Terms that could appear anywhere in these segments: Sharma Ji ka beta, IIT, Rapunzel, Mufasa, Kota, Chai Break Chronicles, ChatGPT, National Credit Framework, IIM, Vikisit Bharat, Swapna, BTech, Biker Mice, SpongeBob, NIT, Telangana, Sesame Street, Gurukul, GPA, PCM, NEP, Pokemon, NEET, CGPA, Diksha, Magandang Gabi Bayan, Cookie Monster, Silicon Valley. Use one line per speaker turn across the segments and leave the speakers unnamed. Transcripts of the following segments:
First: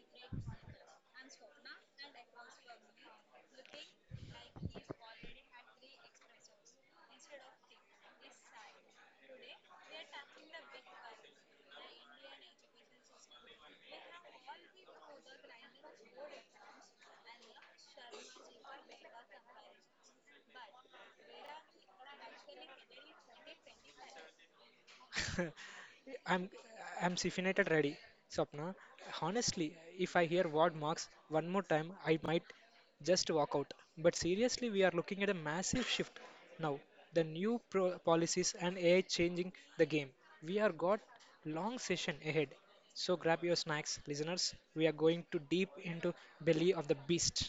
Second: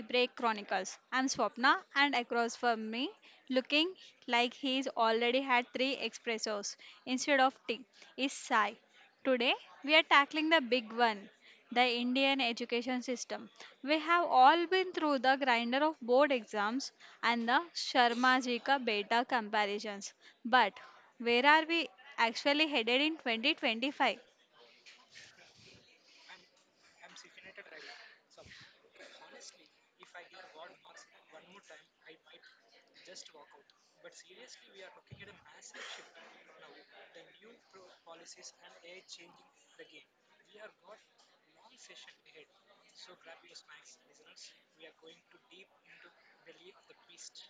Break Chronicles. I'm Swapna, and across from me, looking like he's already had three espressos instead of tea, is Sai. Today, we are tackling the big one, the Indian education system. We have all been through the grinder of board exams and the Sharma Ji ka beta comparisons. But where are we actually headed in 2025?
I'm I'm caffeinated ready, Swapna. Honestly, if I hear word marks one more time, I might just walk out. But seriously, we are looking at a massive shift now. The new policies and AI changing the game. We are got long session ahead. So grab your snacks, listeners. We are going to deep into belly of the beast.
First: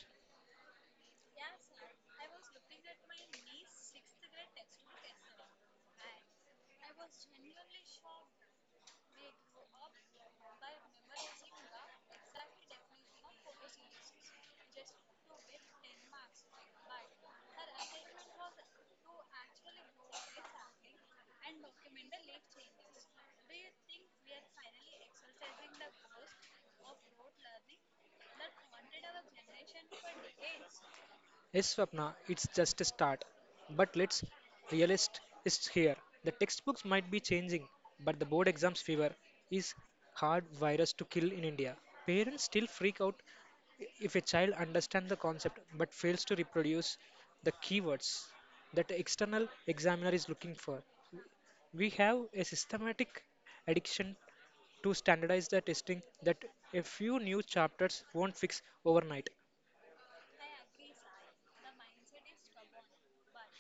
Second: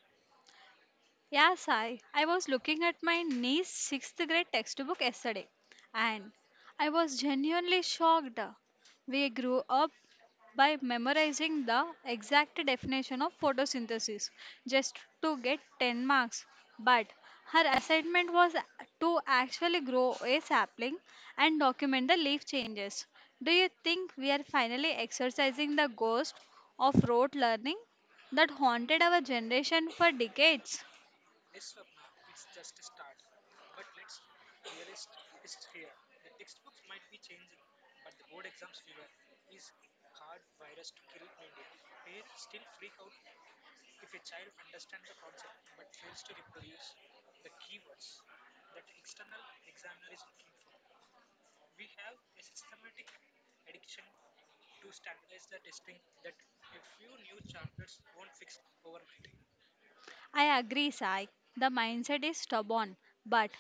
Yes, I was looking at my niece's sixth grade textbook yesterday and I was genuinely shocked. We grew up by memorizing the exact definition of photosynthesis just to get 10 marks. But her assignment was to actually grow a sapling and document the leaf changes. Do you think we are finally exercising the ghost of rote learning that haunted our generation for decades?
Yes, Swapna, it's just a start. But let's realist is here. The textbooks might be changing, but the board exams fever is hard virus to kill in India. Parents still freak out if a child understands the concept but fails to reproduce the keywords that the external examiner is looking for. We have a systematic addiction to standardize the testing that a few new chapters won't fix overnight.
I agree, Sai. The mindset is stubborn, but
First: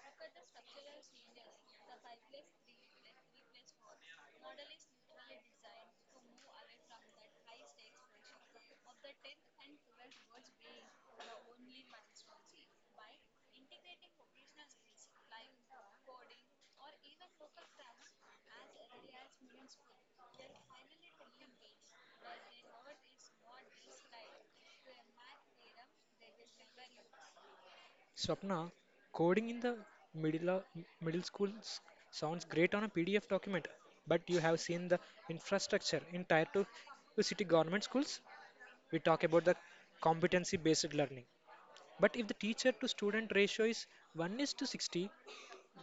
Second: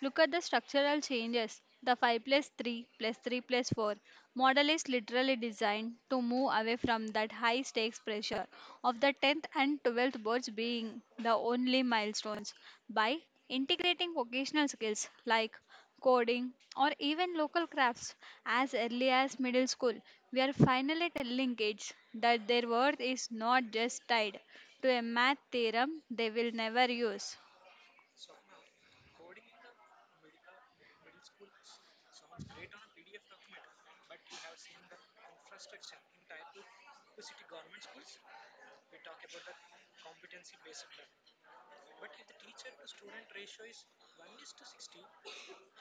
look at the structural changes. The 5 plus 3 plus 3 plus 4 model is literally designed to move away from that high stakes pressure of the 10th and 12th boards being the only milestones. By integrating vocational skills like coding, or even local crafts as early as middle school, we are finally telling kids that their worth is not just tied to a math theorem they will never use.
Swapna, coding in the middle of, middle school sounds great on a PDF document, but you have seen the infrastructure in tier 2 city government schools. We talk about the competency-based learning. But if the teacher to student ratio is 1 is to 60,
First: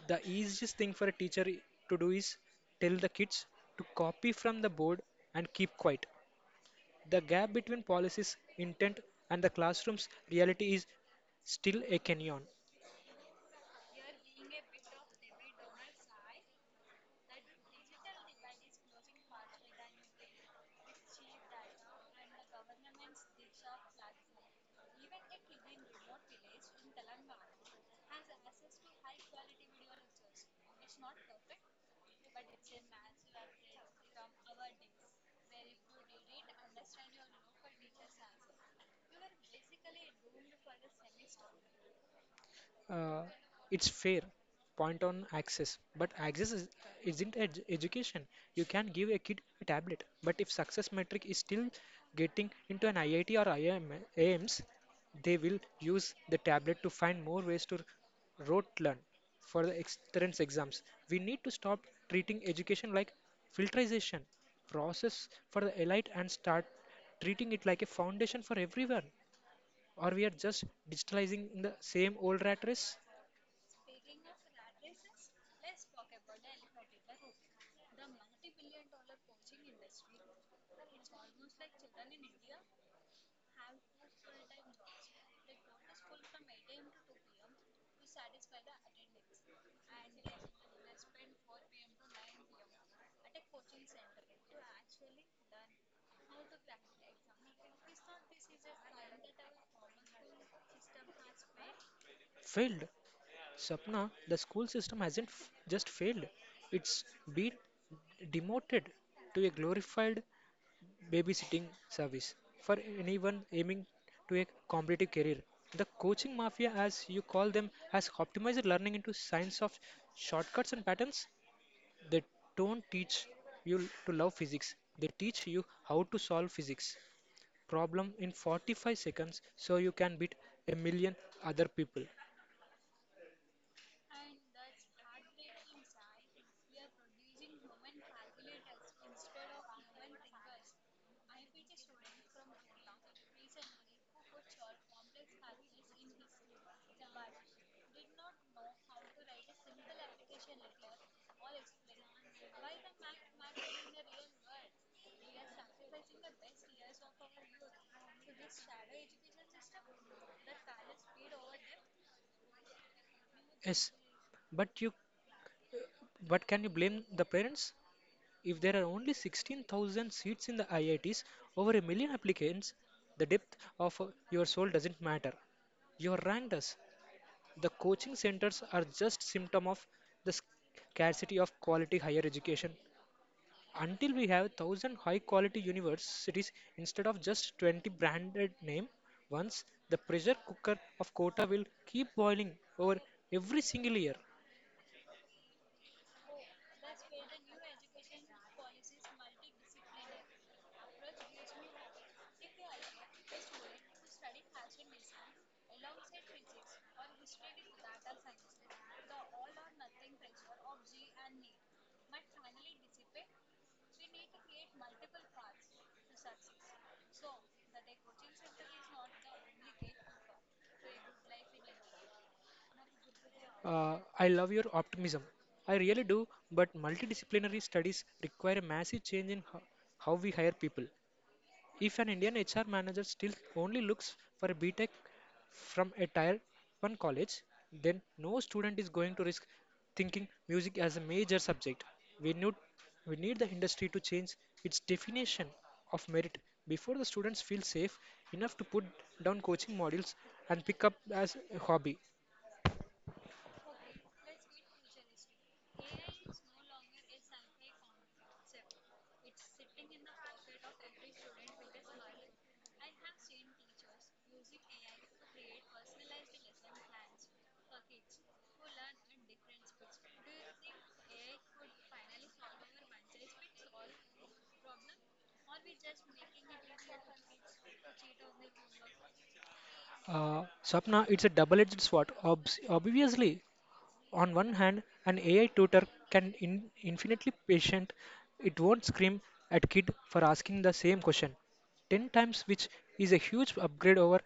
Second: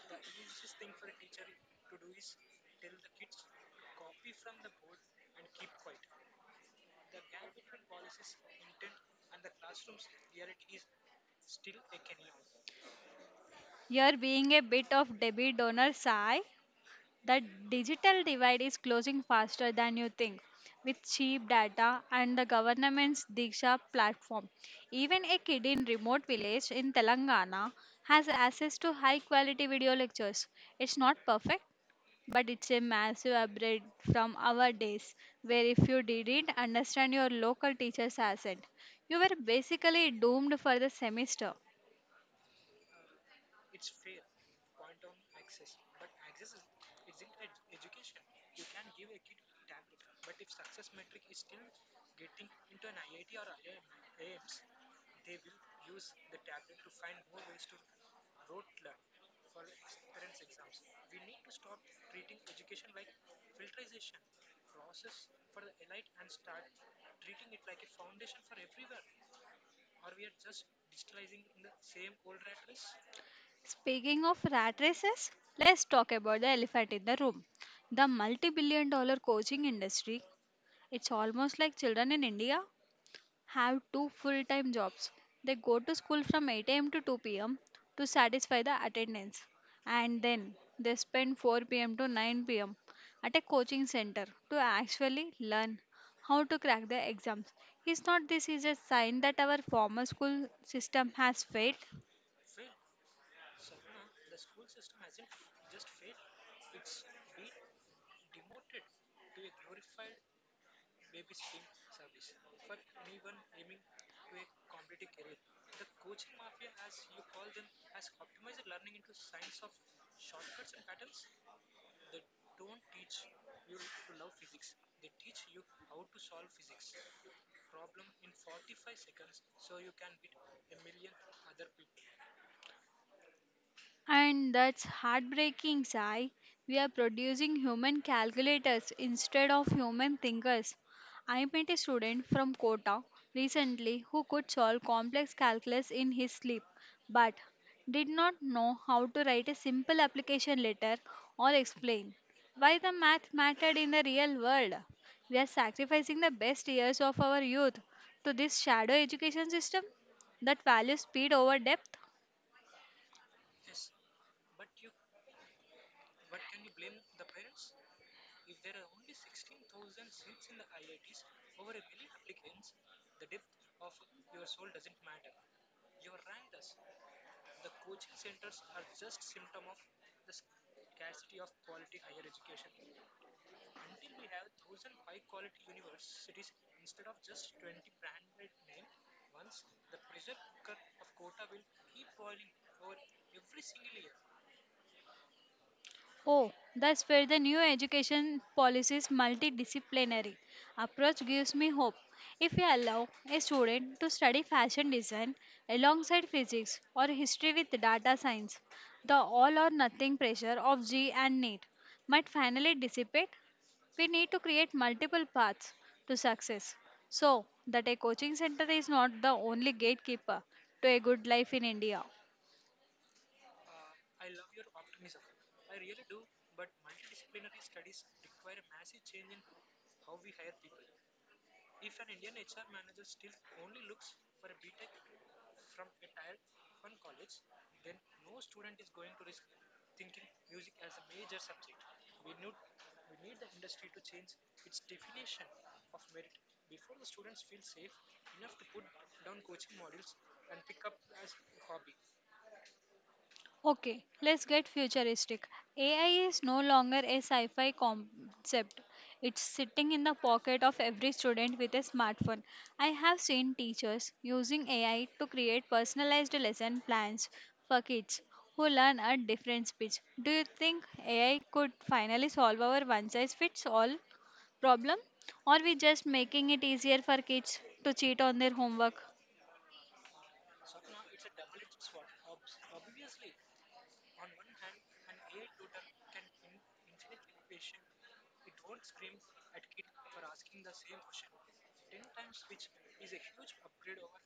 the easiest thing for a teacher to do is tell the kids to copy from the board and keep quiet. The gap between policies, intent, and the classroom's reality is still a canyon.
You're being a bit of Debbie Donor, Sai. The digital divide is closing faster than you think. With cheap data and the government's Diksha platform, even a kid in remote village in Telangana has access to high quality video lectures. It's not perfect, but it's a massive upgrade from our days where if you didn't understand your local teacher's accent, you were basically doomed for the semester.
uh, it's fair point on access but isn't education. You can give a kid a tablet but if success metric is still getting into an iit or IIM, aims they will use the tablet to find more ways to rote learn for the entrance exams. We need to stop treating education like filterization process for the elite and start treating it like a foundation for everyone, or we are just digitalizing in the same old rat race.
Speaking of rat races, let's talk about the elephant in the room. The multi billion-dollar coaching industry. It's almost like children in India have two full time jobs. They go to school from 8 a.m. to 2 p.m. to satisfy the attendance, and then they spend 4 p.m. to 9 p.m. at a coaching center to actually learn how to crack the exams. Is not this is a sign that our formal school system has failed?
Failed. Sapna, the school system hasn't just failed, it's been demoted to a glorified babysitting service for anyone aiming to a competitive career. The coaching mafia, as you call them, has optimized learning into science of shortcuts and patterns. They don't teach you to love physics, they teach you how to solve physics problem in 45 seconds so you can beat a million other people.
And that's heartbreaking, Sai. We are producing human calculators instead of human thinkers. I met a student from Kota recently who could solve complex calculus in his sleep, but did not know how to write a simple application letter or explain why the math mattered in the real world. We are sacrificing the best years of our youth to this shadow education system that values speed over depth.
Yes, but you but can you blame the parents? If there are only 16,000 seats in the IITs, over a million applicants, the depth of your soul doesn't matter. You are ranked as. The coaching centers are just symptom of the scarcity of quality higher education. Until we have 1,000 high quality universities instead of just 20 branded name ones, the pressure cooker of quota will keep boiling over every single year.
Oh, that's where the new education policy's multidisciplinary approach gives me hope. If we allow a student to study fashion design alongside physics or history with data science, the all or nothing pressure of G and NEET might finally dissipate. We need to create multiple paths to success so that a coaching center is not the only gatekeeper to a good life in India.
I love your optimism. I really do, but multidisciplinary studies require a massive change in how we hire people. If an Indian HR manager still only looks for a BTech from a tier 1 college, then no student is going to risk thinking music as a major subject. We need, we need the industry to change its definition of merit before the students feel safe enough to put down coaching modules and pick up as a hobby.
Okay, let's get futuristic. AI is no longer a sci fi concept. It's sitting in the pocket of every student with a smartphone. I have seen teachers using AI to create personalized lesson plans for kids who learn at different speeds. Do you think AI could finally solve our one size fits all problem? Or we just making it easier for kids to cheat on their homework?
Swapna, it's a double-edged sword. Obs Obviously, on one hand, an AI tutor can in infinitely patient. It won't scream at kid for asking the same question 10 times, which is a huge upgrade over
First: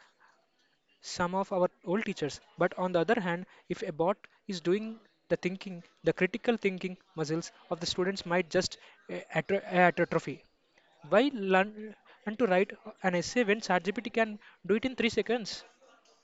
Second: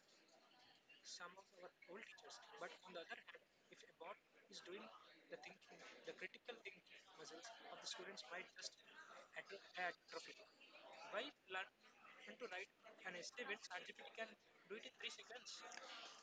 some of our old teachers. But on the other hand, if a bot is doing the thinking, the critical thinking muscles of the students might just atrophy. Why learn and to write an essay when ChatGPT can do it in 3 seconds?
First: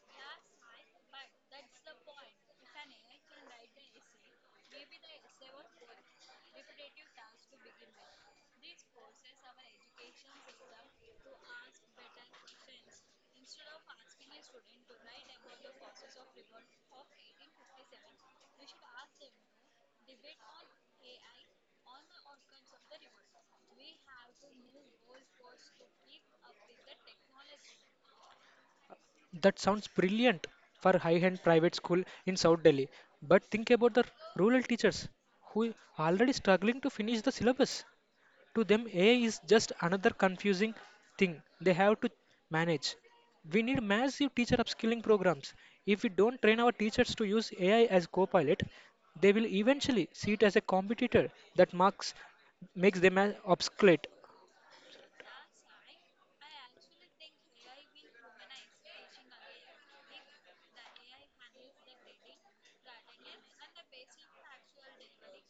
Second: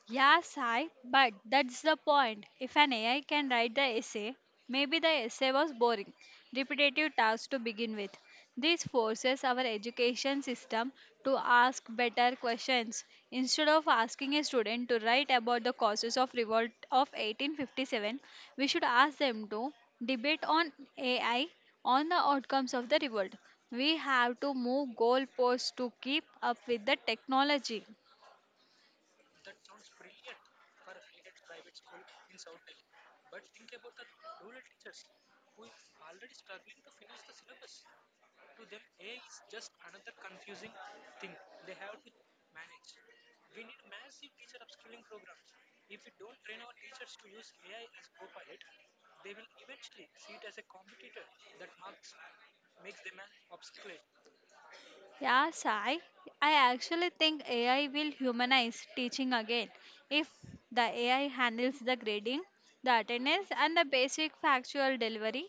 Yeah, Sai, but that's the point. If an AI can write the essay, maybe the essay was boring, repetitive tasks to begin with. This forces our education system to ask better questions. Instead of asking a student to write about the causes of revolt of 1857, we should ask them to debate on AI on the outcomes of the revolt. We have to move goalposts to keep up with the technology.
That sounds brilliant for high-end private school in South Delhi. But think about the rural teachers who are already struggling to finish the syllabus. To them, AI is just another confusing thing they have to manage. We need massive teacher upskilling programs. If we don't train our teachers to use AI as co-pilot, they will eventually see it as a competitor that marks makes them obsolete.
Yeah, Sai. I actually think AI will humanize teaching again. If the AI handles the grading, the attendance, and the basic factual delivery,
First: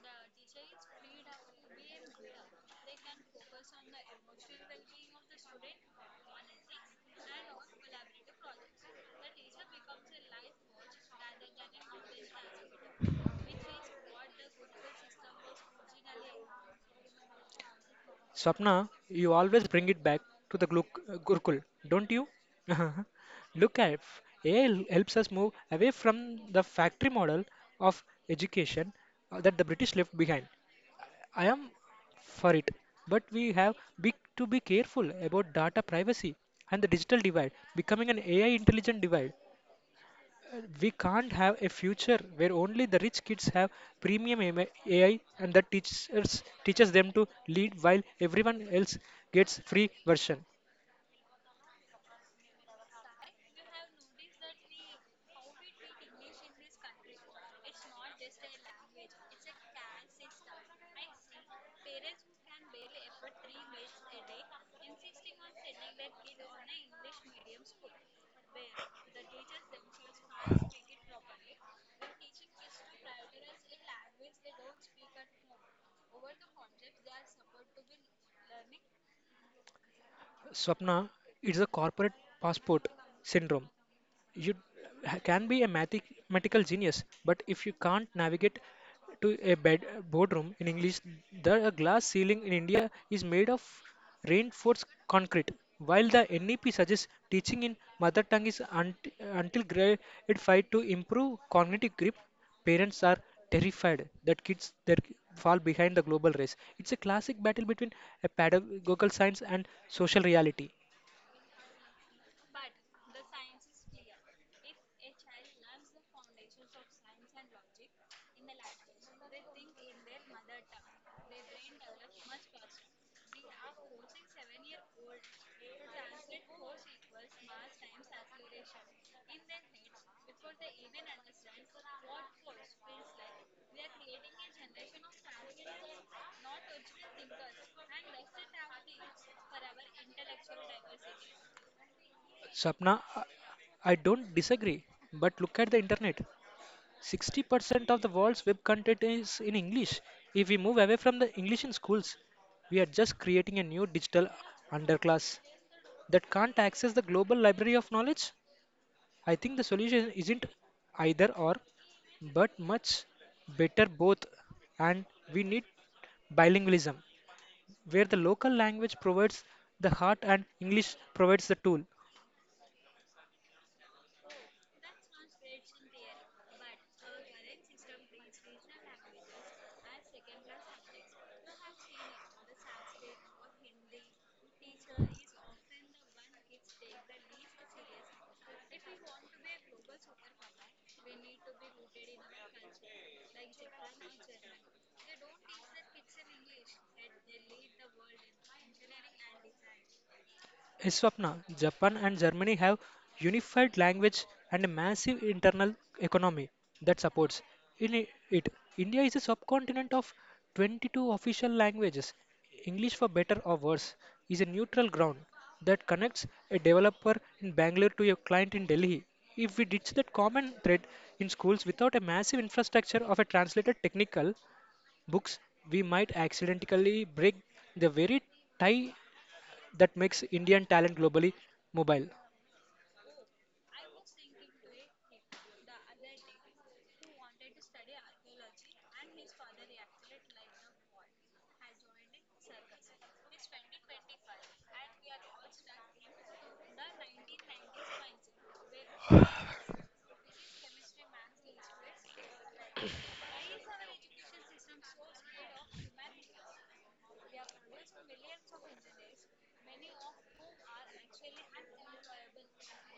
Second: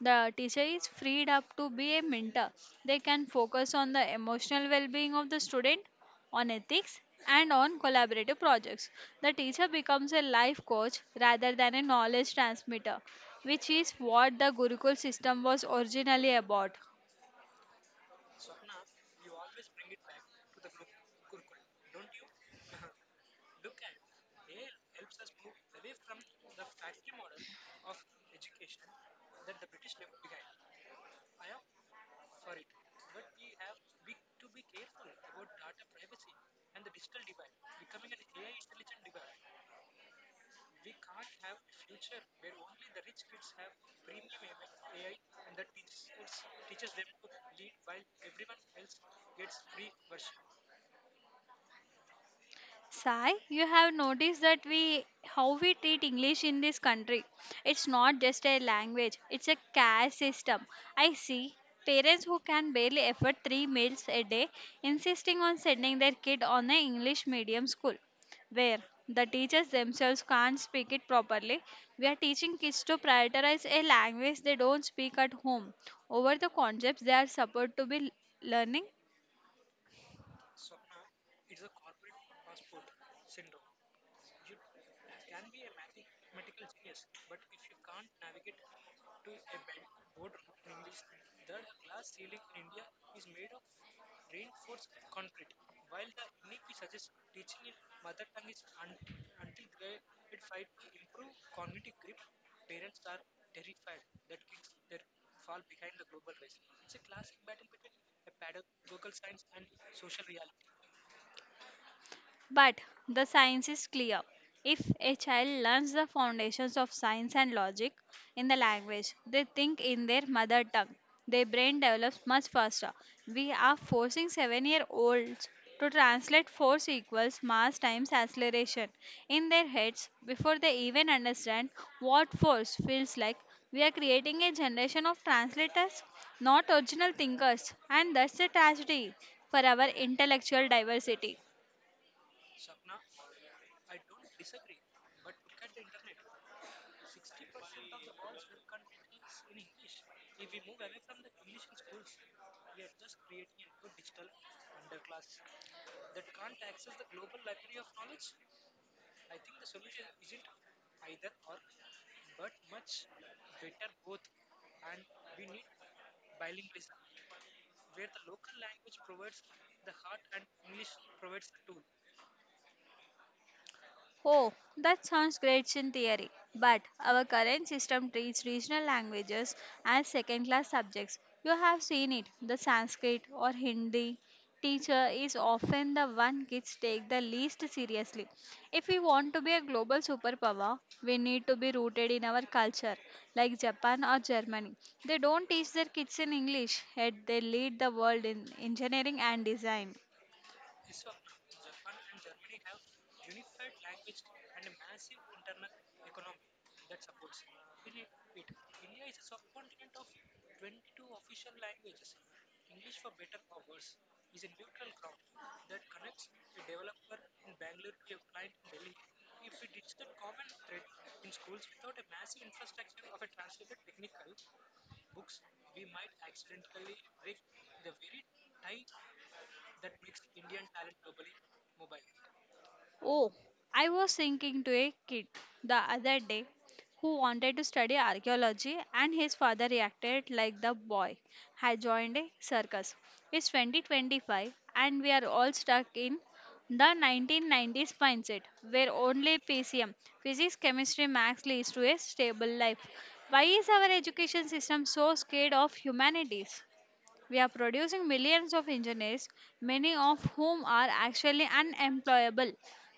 the teacher is freed up to be a mentor. They can focus on the emotional well being of the student, on ethics, and on collaborative projects. The teacher becomes a life coach rather than a knowledge transmitter, which is what the Gurukul system was originally about.
Swapna, you always bring it back to the Gurukul, don't you? Look at AI helps us move away from the factory model of education that the British left behind. I am for it, but we have to be careful about data privacy and the digital divide becoming an AI intelligent divide. We can't have a future where only the rich kids have premium AM AI and the teachers teaches them to lead while everyone else gets free version.
Sai, you have noticed that we how we treat English in this country. It's not just a language, it's a caste system. I see parents who can barely afford three meals a day insisting on sending their kid on an English medium school where the teachers themselves can't speak it properly. We are teaching kids to prioritize a language they don't speak at home over the concepts they are supposed to be learning.
Swapna, it's a corporate passport syndrome. You can be a mathematical genius, but if you can't navigate to a boardroom in English, the a glass ceiling in India is made of reinforced concrete. While the NEP suggests teaching in mother tongue is until grade 5 to improve cognitive grip, parents are terrified that kids their fall behind the global race. It's a classic battle between a pedagogical science and social reality.
But the science is clear. If a child learns the foundations of science and logic in the language they think in their mother tongue, their brain develops much faster. We are forcing 7-year olds to translate force equals mass times acceleration in their heads before they even understand what force feels like. We are creating a generation of translators, not original thinkers, and that's a tragedy for our intellectual diversity.
Sapna, I don't disagree, but look at the internet. 60% of the world's web content is in English. If we move away from the English in schools, we are just creating a new digital underclass that can't access the global library of knowledge. I think the solution isn't either or, but much better both. And we need bilingualism, where the local language provides the heart and English provides the tool.
Oh, that sounds great in theory, but our current system treats regional languages as second class subjects. You have seen it, the Sanskrit or Hindi teacher is often the one kids take the least seriously. If we want to be a global superpower, we need to be rooted in our culture, like Japan or Germany. They don't teach their kids in English, yet they lead the world in engineering and design.
Swapna, Japan and Germany have unified language and a massive internal economy that supports in it. India is a subcontinent of 22 official languages. English, for better or worse, is a neutral ground that connects a developer in Bangalore to a client in Delhi. If we ditch that common thread in schools without a massive infrastructure of a translated technical books, we might accidentally break the very tie that makes Indian talent globally mobile.
Oh, I was thinking to a kid the other day who wanted to study archaeology, and his father reacted like the boy had joined a circus. It's 2025, and we are all stuck in the 1990s mindset where only PCM, physics, chemistry, maths, leads to a stable life. Why is our education system so scared of humanities? We are producing millions of engineers, many of whom are actually unemployable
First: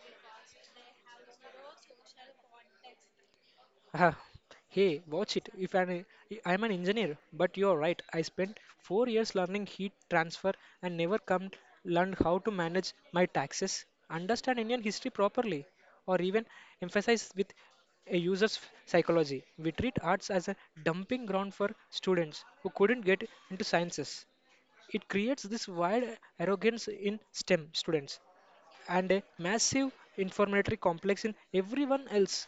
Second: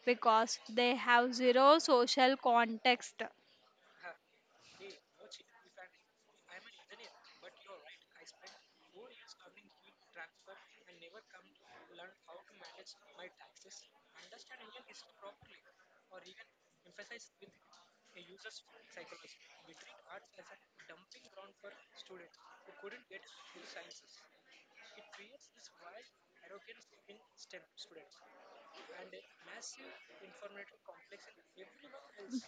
because they have zero social context.
Ah, hey, watch it. If I'm, I'm an engineer, but you're right. I spent 4 years learning heat transfer and never come learned how to manage my taxes, understand Indian history properly, or even emphasize with a user's psychology. We treat arts as a dumping ground for students who couldn't get into sciences. It creates this wild arrogance in STEM students and a massive informatory complex in everyone else.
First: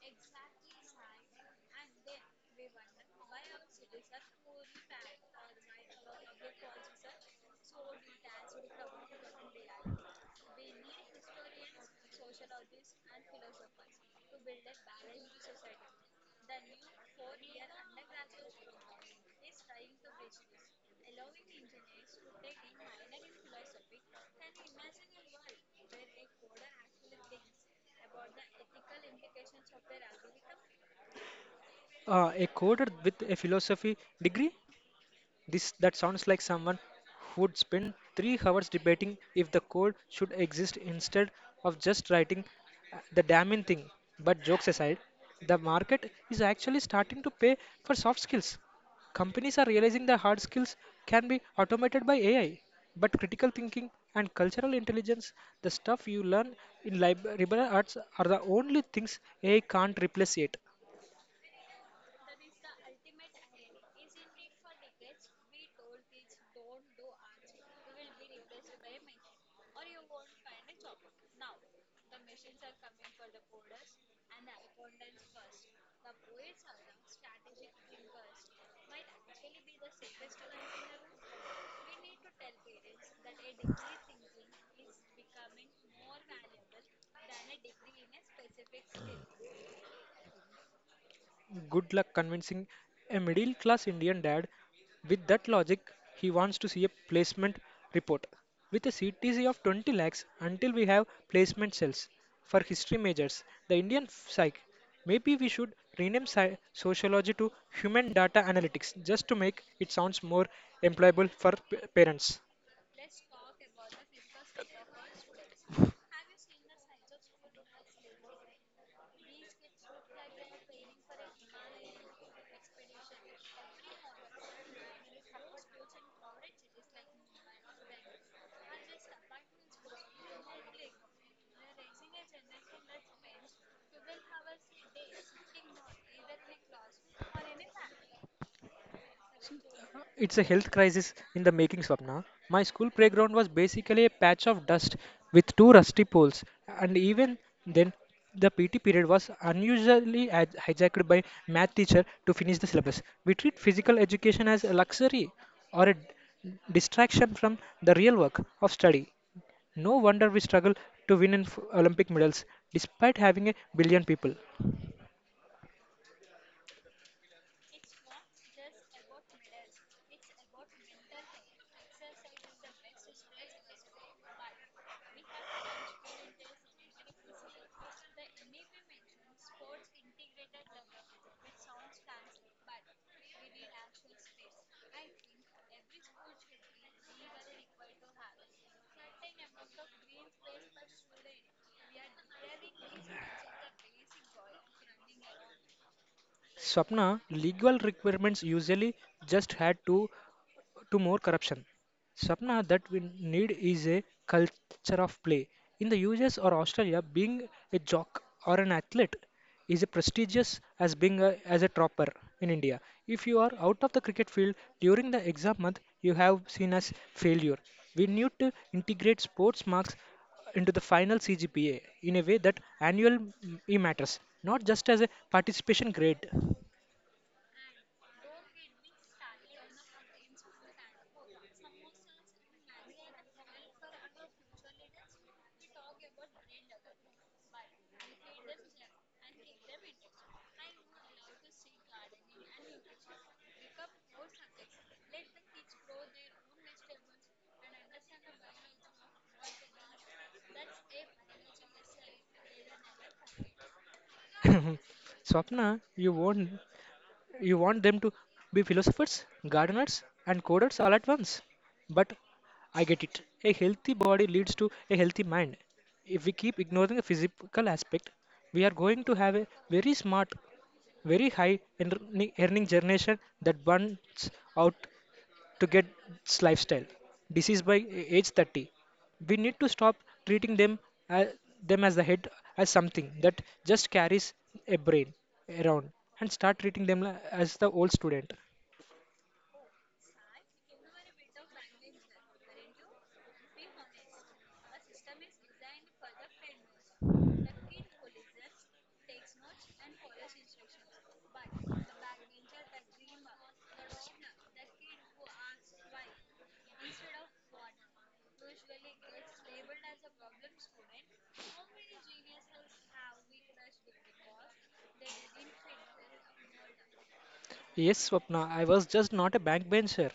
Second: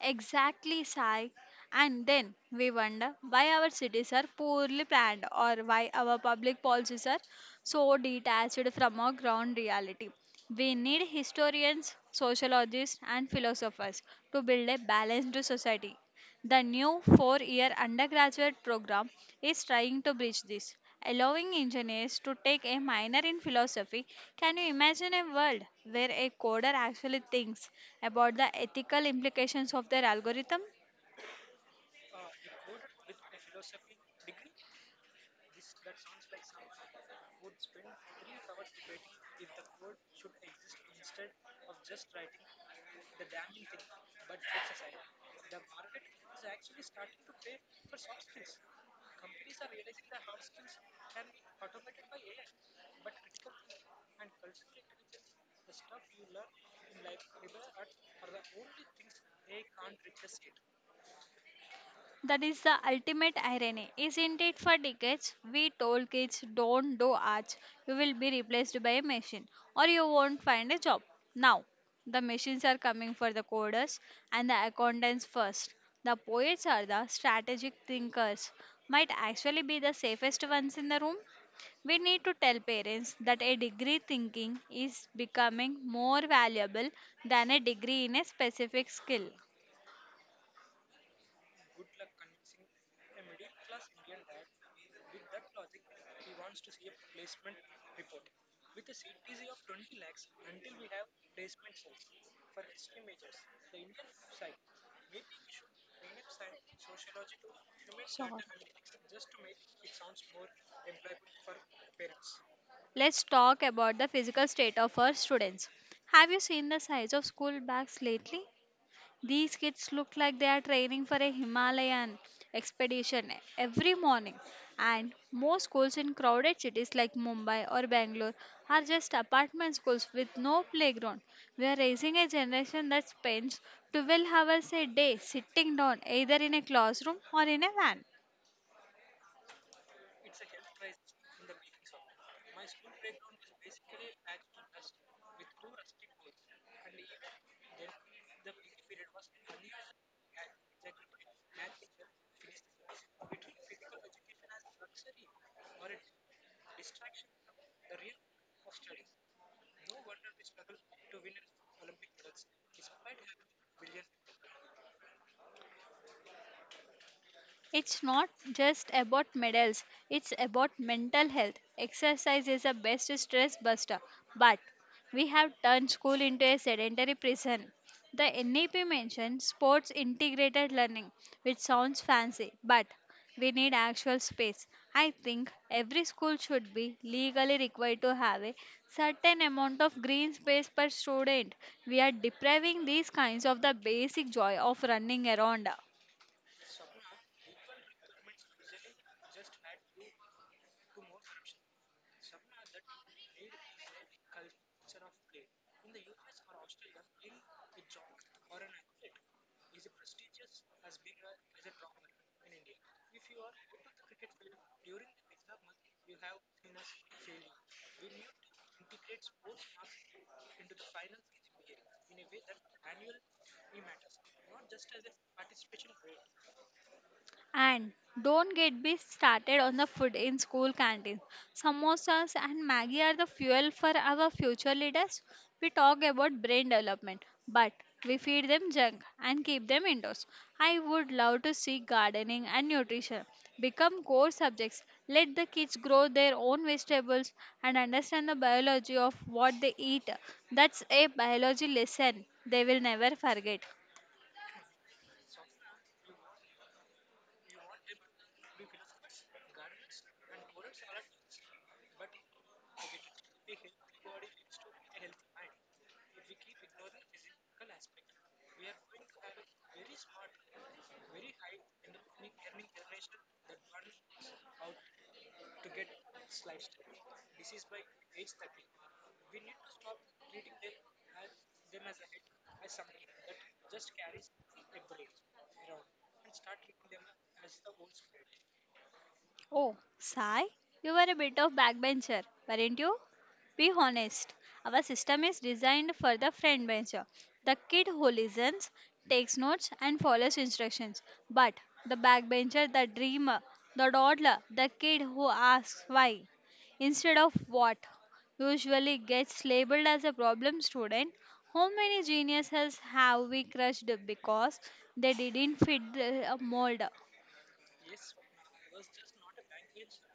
Exactly, Sai. And then we wonder why our cities are poorly planned or why our public policies are so detached from our ground reality. We need historians, sociologists, and philosophers to build a balanced society. The new 4-year undergraduate program is trying to bridge this, allowing engineers to take a minor in philosophy. Can you imagine a world where a coder actually thinks about the ethical implications of their algorithm?
A coder with a philosophy degree. This That sounds like someone who would spend 3 hours debating if the code should exist instead of just writing the damning thing. But jokes aside, the market is actually starting to pay for soft skills. Companies are realizing the hard skills can be automated by AI, but critical thinking and cultural intelligence, the stuff you learn in liberal arts, are the only things AI can't replace yet.
That is the ultimate irony, isn't it? For decades, we told kids don't do arts, you will be replaced by a machine or you won't find a job. Now, the machines are coming for the coders and the accountants first. The poets or the strategic thinkers might actually be the safest ones in the room. We need to tell parents that a degree thinking is becoming more valuable than a degree in a specific skill.
Good luck convincing a middle class Indian dad with that logic. He wants to see a placement report with a CTC of 20 lakhs until we have placement cells for history majors. The Indian psych. Maybe we should rename sociology to human
So,
data analytics just to make it sounds more employable for parents.
let's talk about the physical state of our students. Have you seen the size of school bags lately? These kids look like they are training for a Himalayan expedition every morning. And most schools in crowded cities like Mumbai or Bangalore are just apartment schools with no playground. We are raising a generation that spends 12 hours a day sitting down either in a classroom or in a van.
It's a health crisis in the making, Swapna. My school playground was basically a patch of dust with two rusty poles, and even then, the PT period was unusually hijacked by math teacher to finish the syllabus. We treat physical education as a luxury or a distraction from the real work of study. No wonder we struggle to win in Olympic medals despite having a billion people.
It's not just about medals, it's about mental health. Exercise is the best stress buster, but we have turned school into a sedentary prison. The NEP mentioned sports integrated learning, which sounds fancy, but we need actual space. I think every school should be legally required to have a certain amount of green space per student. We are depriving these kinds of the basic joy of running around.
Swapna, legal requirements usually just had to more corruption. Sapna that we need is a culture of play. In the US or Australia, being a jock or an athlete is a prestigious as being as a tropper in India. If you are out of the cricket field during the exam month, you have seen as failure. We need to integrate sports marks into the final CGPA in a way that annual m- e matters, not just as a participation grade.
And don't get me started on the food in school canteens. Samosas and Maggie are the fuel for our future leaders. We talk about brain development, but we feed them junk and keep them indoors. I would love to see gardening and nutrition become core subjects. Let the kids grow their own vegetables and understand the biology of what they eat. That's a biology lesson they will never forget.
Swapna, you won't. You want them to be philosophers, gardeners, and coders all at once. But I get it. A healthy body leads to a healthy mind. If we keep ignoring the physical aspect, we are going to have a very smart, very high earning generation that burns out to get this lifestyle. Disease by age 30. We need to stop treating as, them as the head as something that just carries a brain around and start treating them as the old student.
Oh, Sai, you were a bit of backbencher, weren't you? Be honest. Our system is designed for the friend bencher, the kid who listens, takes notes, and follows instructions. But the backbencher, the dreamer, the dawdler, the kid who asks why instead of what usually gets labeled as a problem student. How many geniuses have we crushed because they didn't fit the mold?
Yes, Swapna, I was just not a backbencher.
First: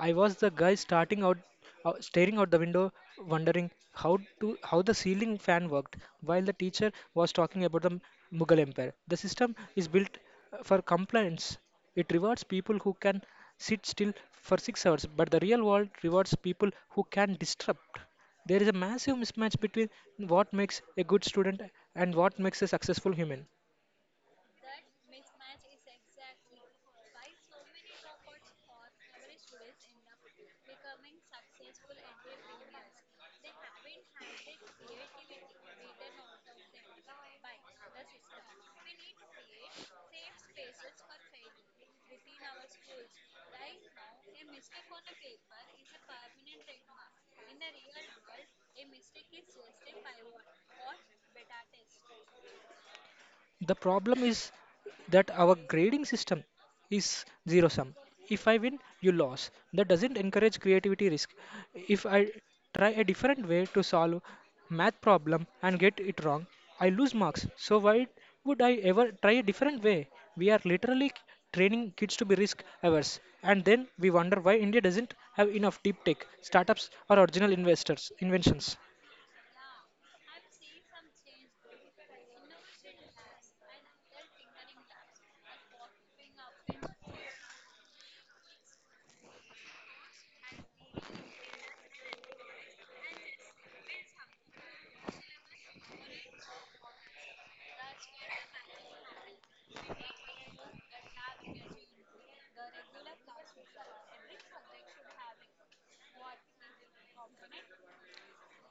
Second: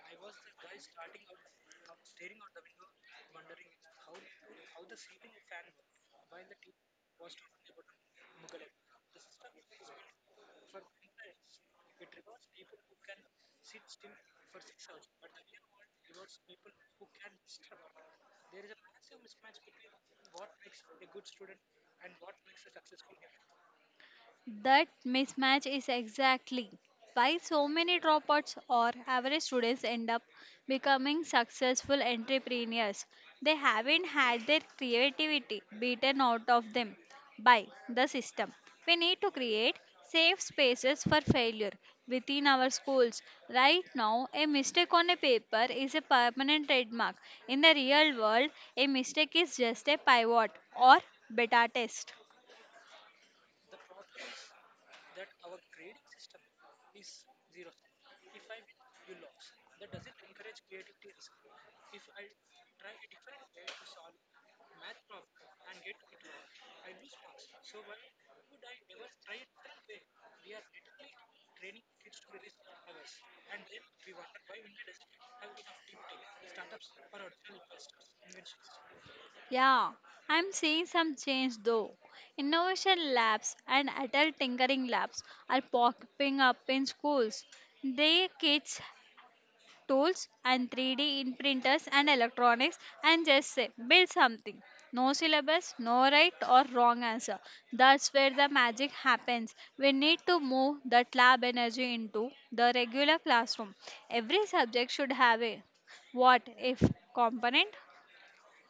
I was the guy staring out the window, wondering how the ceiling fan worked, while the teacher was talking about the Mughal Empire. The system is built for compliance. It rewards people who can sit still for 6 hours, but the real world rewards people who can disrupt. There is a massive mismatch between what makes a good student and what makes a successful human.
That mismatch is exactly why so many dropouts or average students end up becoming successful entrepreneurs. They haven't had their creativity beaten out of them by the system. We need to create safe spaces for failure within our schools. Right now, a mistake on a paper is a permanent trademark. In the real world, a mistake is just a pivot or beta test.
The problem is that our grading system is zero sum. If I win, you lose. That doesn't encourage creativity risk. If I try a different way to solve math problem and get it wrong, I lose marks. So why would I ever try a different way? We are literally training kids to be risk averse. And then we wonder why India doesn't have enough deep tech, startups or original investors, inventions.
Yeah, I'm seeing some change though. Innovation labs and adult tinkering labs are popping up in schools. They kids tools and 3D in printers and electronics and just say build something. No syllabus, no right or wrong answer. That's where the magic happens. We need to move that lab energy into the regular classroom. Every subject should have a what if component.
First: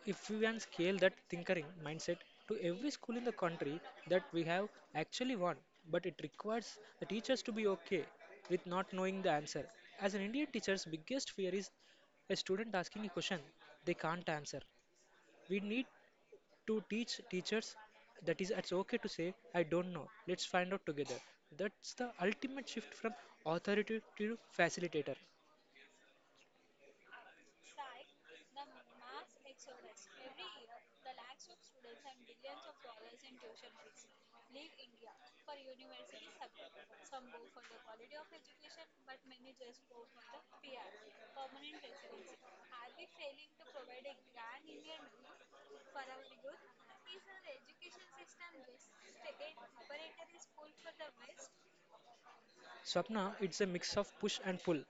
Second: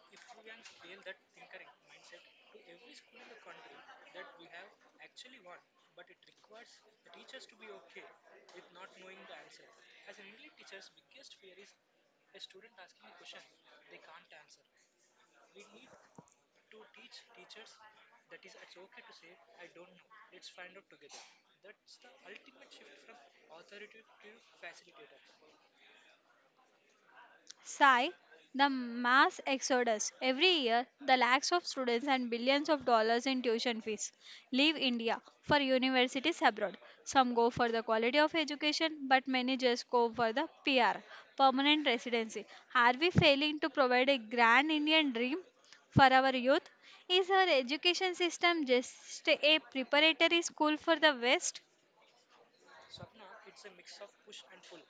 If we can scale that tinkering mindset to every school in the country that we have actually won, but it requires the teachers to be okay with not knowing the answer. As an Indian teacher's biggest fear is a student asking a question they can't answer. We need to teach teachers that is it's okay to say I don't know. Let's find out together. That's the ultimate shift from authority to facilitator.
Sigh, the mass exodus. Every year, the lakhs of students and billions of dollars in tuition fees leave India for universities abroad. Some go for the quality of education, but many just go for the PR, permanent residency. Are we failing to provide a grand Indian dream for our youth? Is our education system just a preparatory school for the West?
Swapna, it's a mix of push and pull.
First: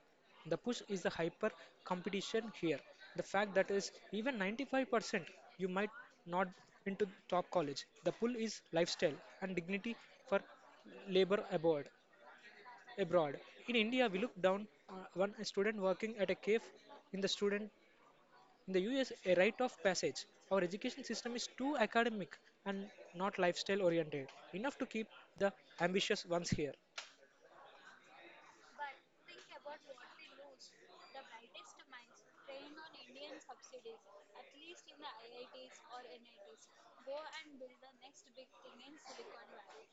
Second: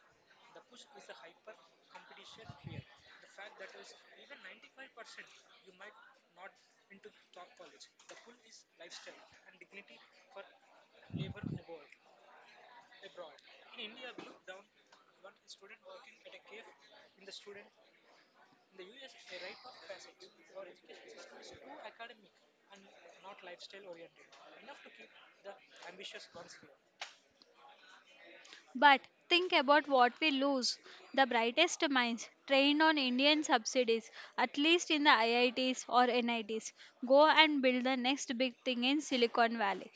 The push is the hyper competition here. The fact that is even 95% you might not into top college. The pull is lifestyle and dignity for labor abroad. Abroad in India, we look down on one student working at a cave. In the student in the US, a rite of passage. Our education system is too academic and not lifestyle oriented enough to keep the ambitious ones here.
But think about what we lose. The brightest minds trained on Indian subsidies, at least in the IITs or NITs, go and build the next big thing in Silicon Valley.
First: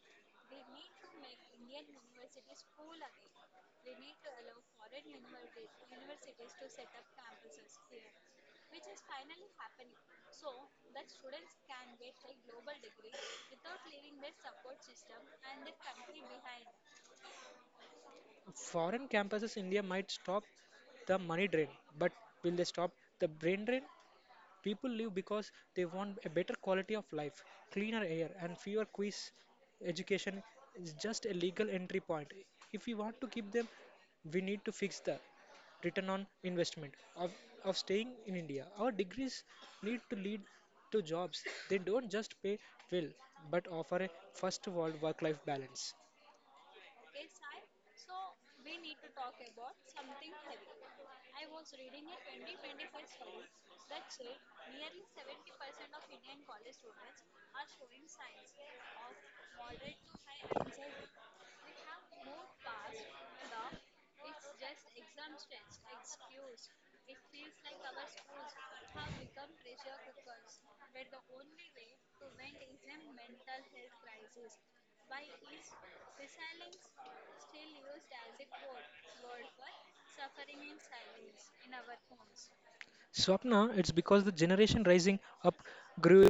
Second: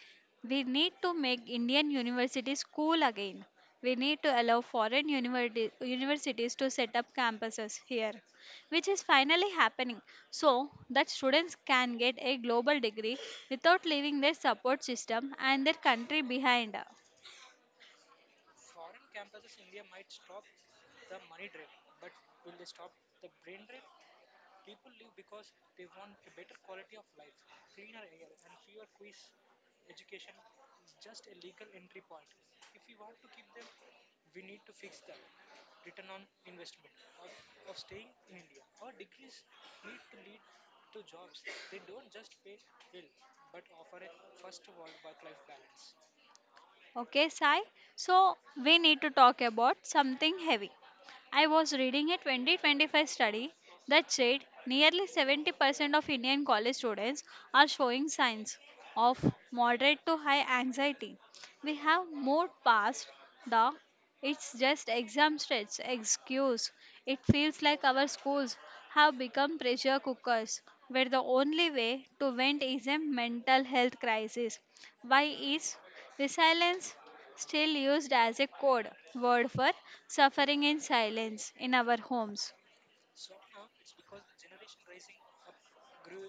We need to make Indian universities cool again. We need to allow universities to set up campuses here, which is finally happening, so that students can get a global degree without leaving their support system and their country behind.
Foreign campuses in India might stop the money drain, but will they stop the brain drain? People live because they want a better quality of life, cleaner air, and fewer quiz. Education is just a legal entry point. If we want to keep them, we need to fix the return on investment of staying in India. Our degrees need to lead to jobs. They don't just pay well, but offer a first world work life balance.
Okay, Sai. So we need to talk about something heavy. I was reading a 2025 study that said nearly 70% of Indian college students are showing signs of moderate to high anxiety. We have moved past the it's just exam stress excuse. It feels like our schools have become pressure cookers where the only way to vent is a mental health crisis. Why is resilience still used as a code word for suffering in silence in our homes?
Swapna, it's because the generation rising up grew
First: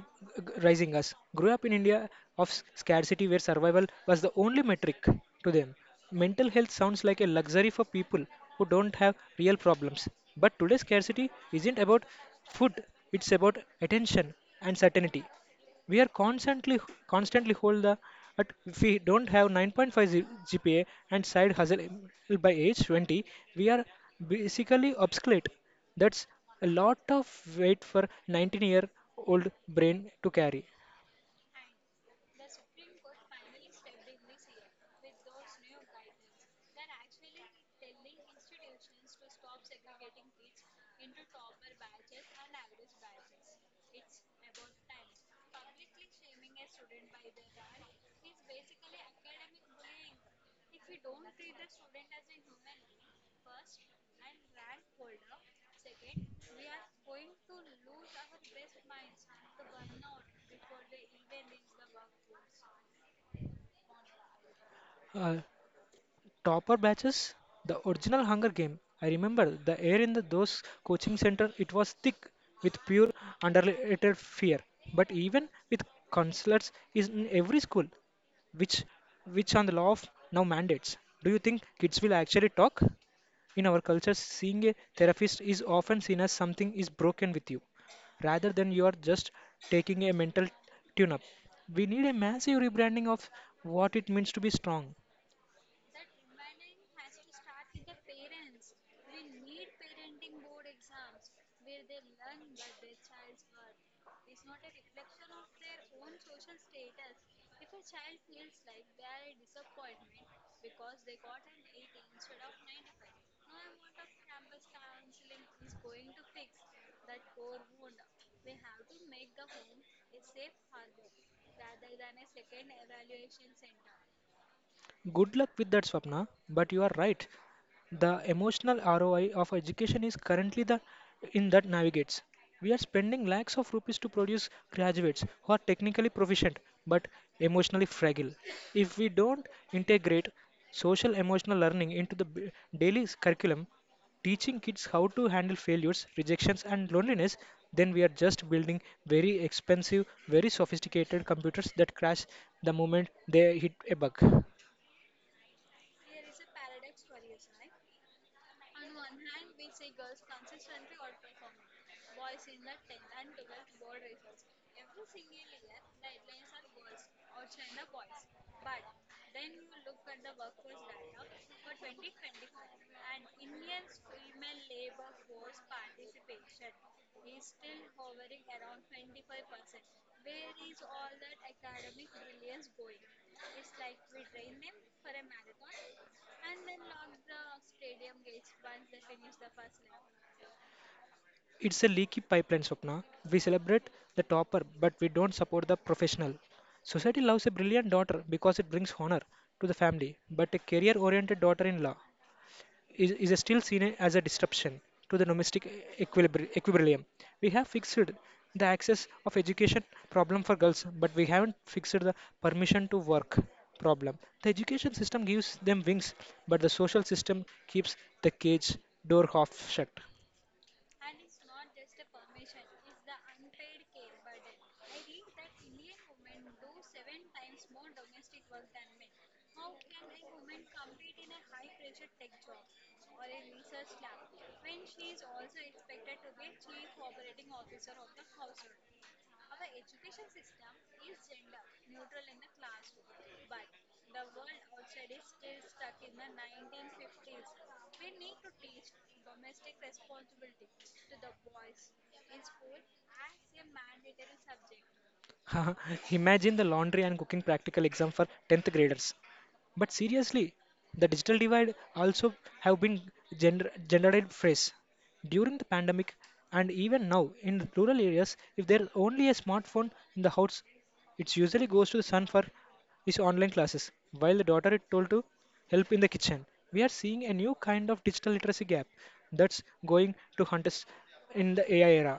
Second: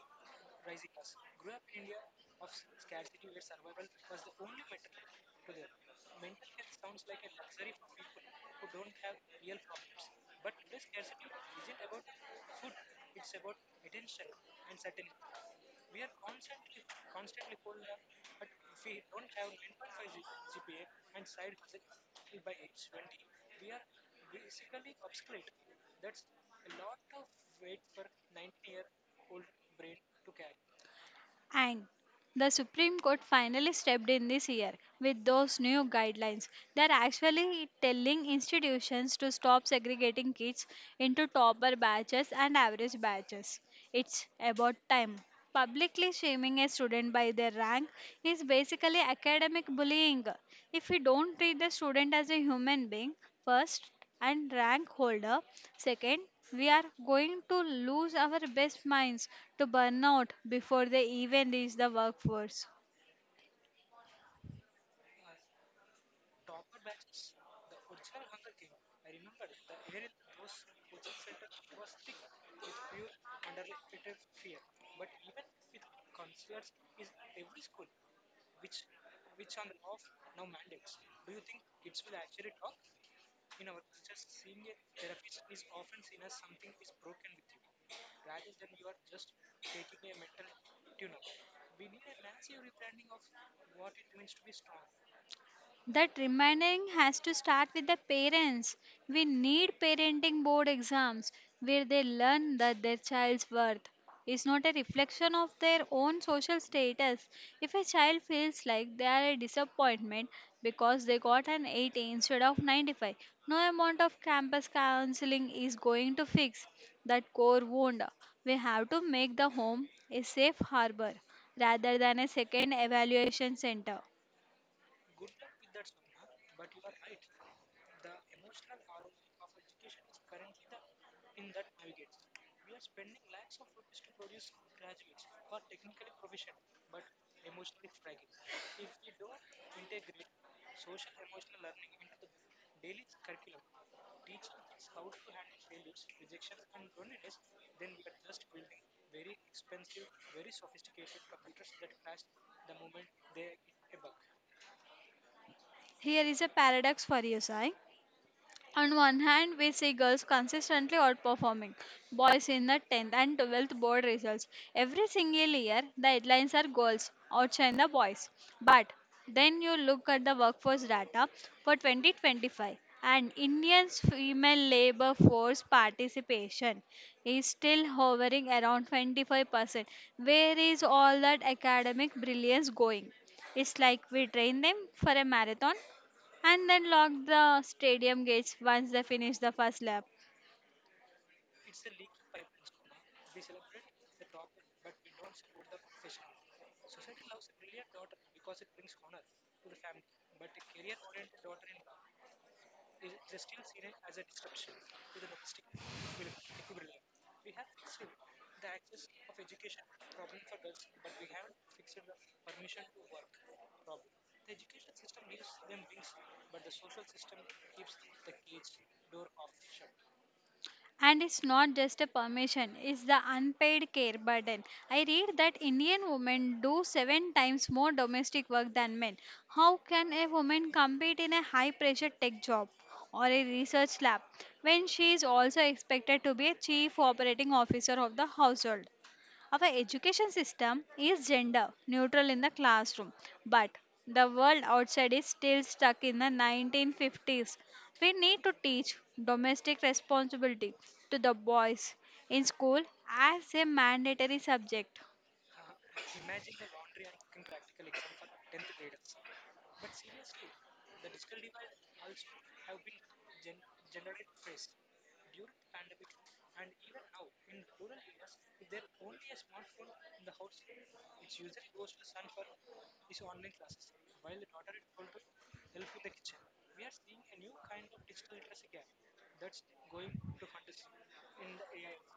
rising us grew up in India of scarcity where survival was the only metric to them. Mental health sounds like a luxury for people who don't have real problems. But today's scarcity isn't about food, it's about attention and certainty. We are constantly hold the but if we don't have 9.5 GPA and side hustle by age 20, we are basically obsolete. That's a lot of weight for 19-year-old brain to carry.
And the Supreme Court finally stepped in this year with those new guidelines. They're actually telling institutions to stop segregating kids into topper batches and average batches. It's about time. Publicly shaming a student by their rank is basically academic bullying. If we don't treat the student as a human being first and rank holder second, we are going to lose our best minds to burnout before they even reach the workforce.
Uh, Topper batches, the original Hunger Game. I remember the air in those coaching center. It was thick with pure underrated fear. But even with counselors is in every school, which which on the law of now mandates. Do you think kids will actually talk? In our culture, seeing a therapist is often seen as something is broken with you, rather than you are just taking a mental tune up. We need a massive rebranding of what it means to be strong.
That reminding has to start with the parents. We need parenting board exams where they learn that their child's worth is not a reflection of their own social status. If a child feels like they are a disappointment because they got an 80 instead of 95, no amount of campus counseling is going to fix that core wound. We have to make the home a safe harbor rather than a second evaluation center.
Good luck with that, Swapna, but you are right. The emotional ROI of education is currently the in that navigates. We are spending lakhs of rupees to produce graduates who are technically proficient but emotionally fragile. If we don't integrate social emotional learning into the daily curriculum, teaching kids how to handle failures, rejections, and loneliness, then we are just building very expensive, very sophisticated computers that crash the moment they hit a bug.
Here is a paradox for you, Sai. On one hand, we see girls consistently outperforming boys in the 10th and 12th board results. Every single year, the headlines are girls outshine the boys. But then you look at the workforce data for 2025, and India's female labor force participation is still hovering around 25%. Where is all that academic brilliance going? It's like we train them for a marathon and then locked the stadium gates once they finish the first lap.
It's a leaky pipeline, Swapna. We celebrate the topper, but we don't support the professional. Society loves a brilliant daughter because it brings honor to the family, but a career oriented daughter in law is still seen as a disruption to the domestic equilibrium. We have fixed the access of education problem for girls, but we haven't fixed the permission to work problem. The education system gives them wings, but the social system keeps the cage door half shut.
And it's not just a permission, it's the unpaid care burden. I read that Indian women do seven times more domestic work than men. How can a woman compete in a high pressure tech job or a research lab when she is also expected to be a chief operating officer of the household? Our education system is gender neutral in the classroom, but the world outside is still stuck in the 1950s. We need to teach domestic responsibility to the boys in school as a mandatory subject.
Imagine the laundry and cooking practical exam for 10th graders. But seriously, the digital divide also have been generated phrase during the pandemic, and even now in rural areas, if there's only a smartphone in the house, it usually goes to the son for his online classes, while the daughter is told to help in the kitchen. We are seeing a new kind of digital literacy gap that's going to hunt us in the ai era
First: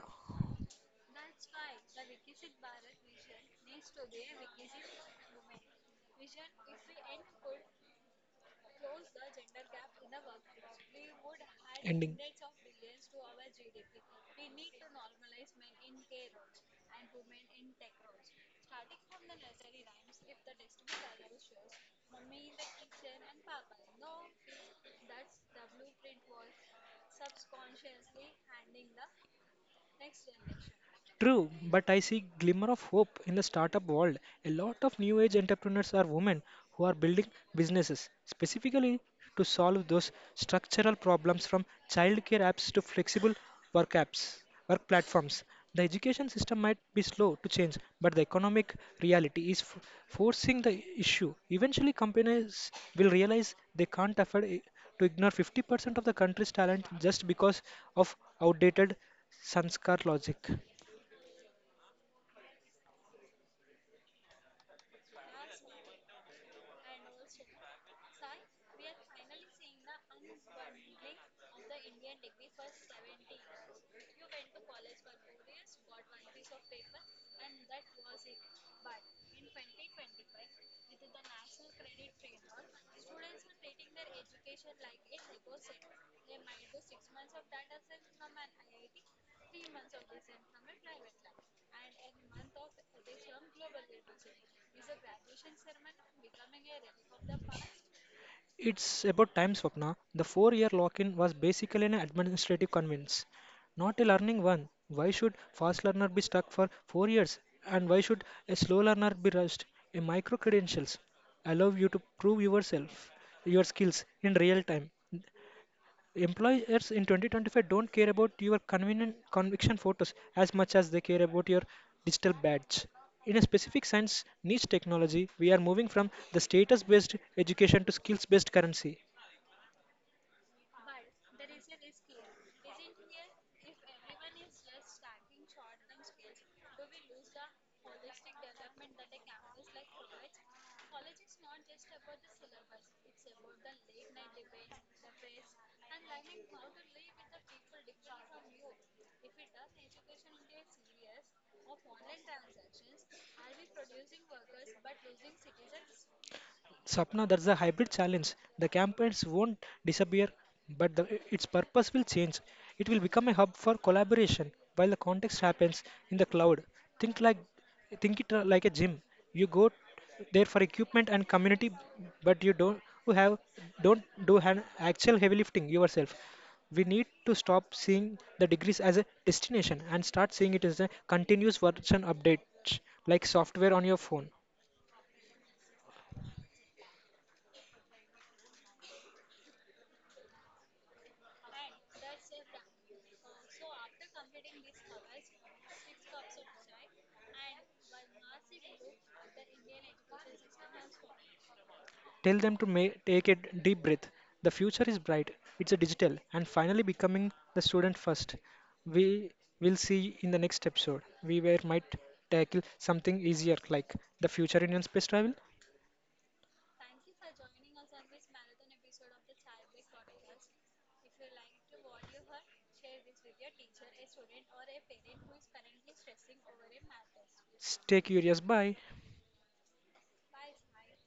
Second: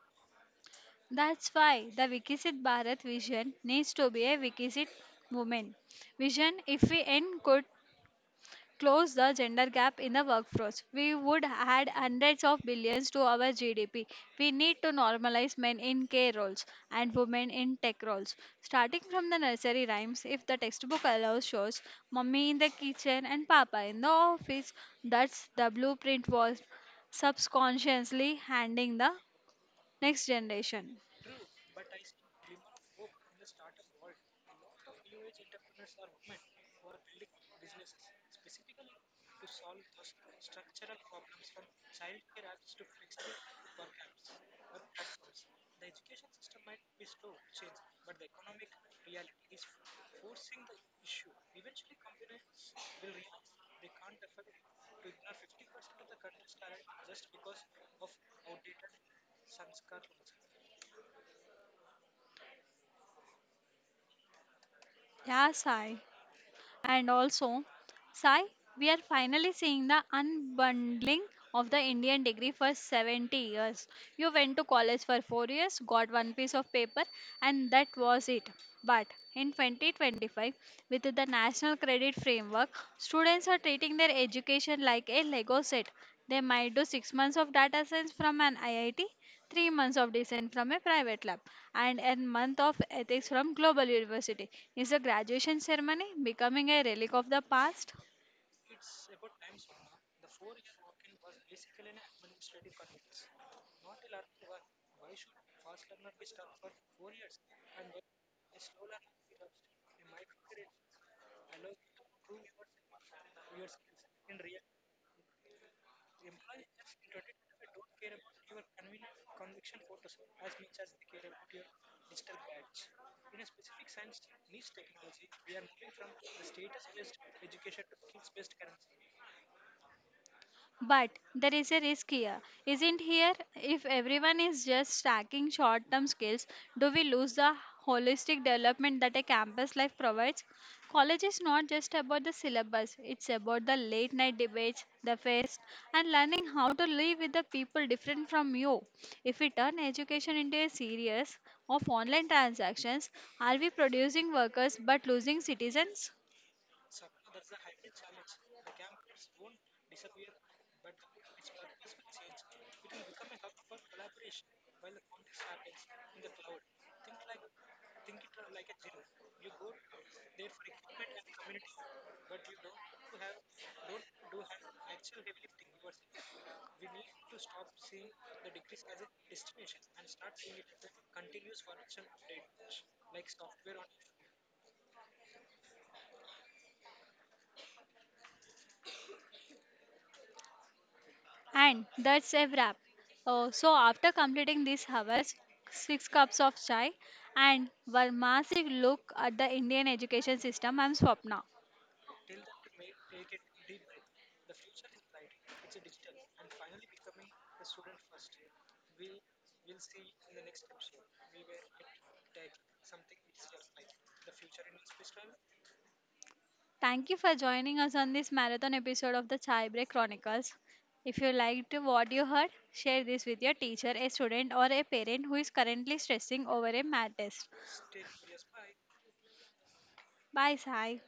That's why the Vikisit Bharat vision needs to be a Vikisit woman vision. If we end good close the gender gap in the workforce. We would add
ending.
hundreds of billions to our GDP. We need to normalize men in care roles and women in tech roles. Starting from the nursery rhymes, if the textbook allows, shows mommy in the kitchen and papa in the office. That's the blueprint was subconsciously handing the next generation.
True, but I see glimmer of hope in the startup world. A lot of new age entrepreneurs are women who are building businesses specifically to solve those structural problems, from childcare apps to flexible work apps, work platforms. The education system might be slow to change, but the economic reality is forcing the issue. Eventually, companies will realize they can't to ignore 50% of the country's talent just because of outdated sanskar logic.
Yeah, Sai. And also, Sai, we are finally seeing the unbundling of the Indian degree for 70 years. You went to college for 4 years, got one piece of paper, and that was it. But in 2025, with the National Credit Framework, students are treating their education like a Lego set. They might do 6 months of data science from an IIT, 3 months of design from a private lab, and a month of ethics from global university. Is the graduation ceremony becoming a relic of the past?
It's about time, Swapna. The four-year lock in was basically an administrative convenience, not a learning one. Why should fast learner be stuck for 4 years? And why should a slow learner be rushed? A micro credentials allow you to prove yourself, your skills in real time. Employers in 2025 don't care about your convenient conviction photos as much as they care about your digital badge. In a specific science niche technology, we are moving from the status based education to skills based currency.
But there is a risk here, isn't here? If everyone is just stacking short term skills, do we lose the holistic development that a campus life provides? College is not just about the syllabus, it's about the late night debates, the fest, and learning how to live with the people different from you. If we turn education into a series of online transactions, are we producing workers but losing citizens?
Sapna, that's a hybrid challenge. The campaigns won't disappear, but its purpose will change. It will become a hub for collaboration while the context happens in the cloud. Think like think it like a gym. You go there for equipment and community, but you don't you have don't do an actual heavy lifting yourself. We need to stop seeing the degrees as a destination and start seeing it as a continuous version update, like software on your phone.
And that's a wrap. So, after completing these hours, six cups of chai, and one massive look at the Indian education system, I'm Swapna.
Tell them to take a deep breath. The future is bright. It's a digital and finally becoming the student first. We will see in the next episode. We were might tackle something easier like the future in space travel.
Thank you for joining us on this marathon episode of the Chai Break Chronicles. If you liked what you heard, share this with your teacher, a student, or a parent who is currently stressing over a math test.
Stay curious. Bye.
Bye, Sai.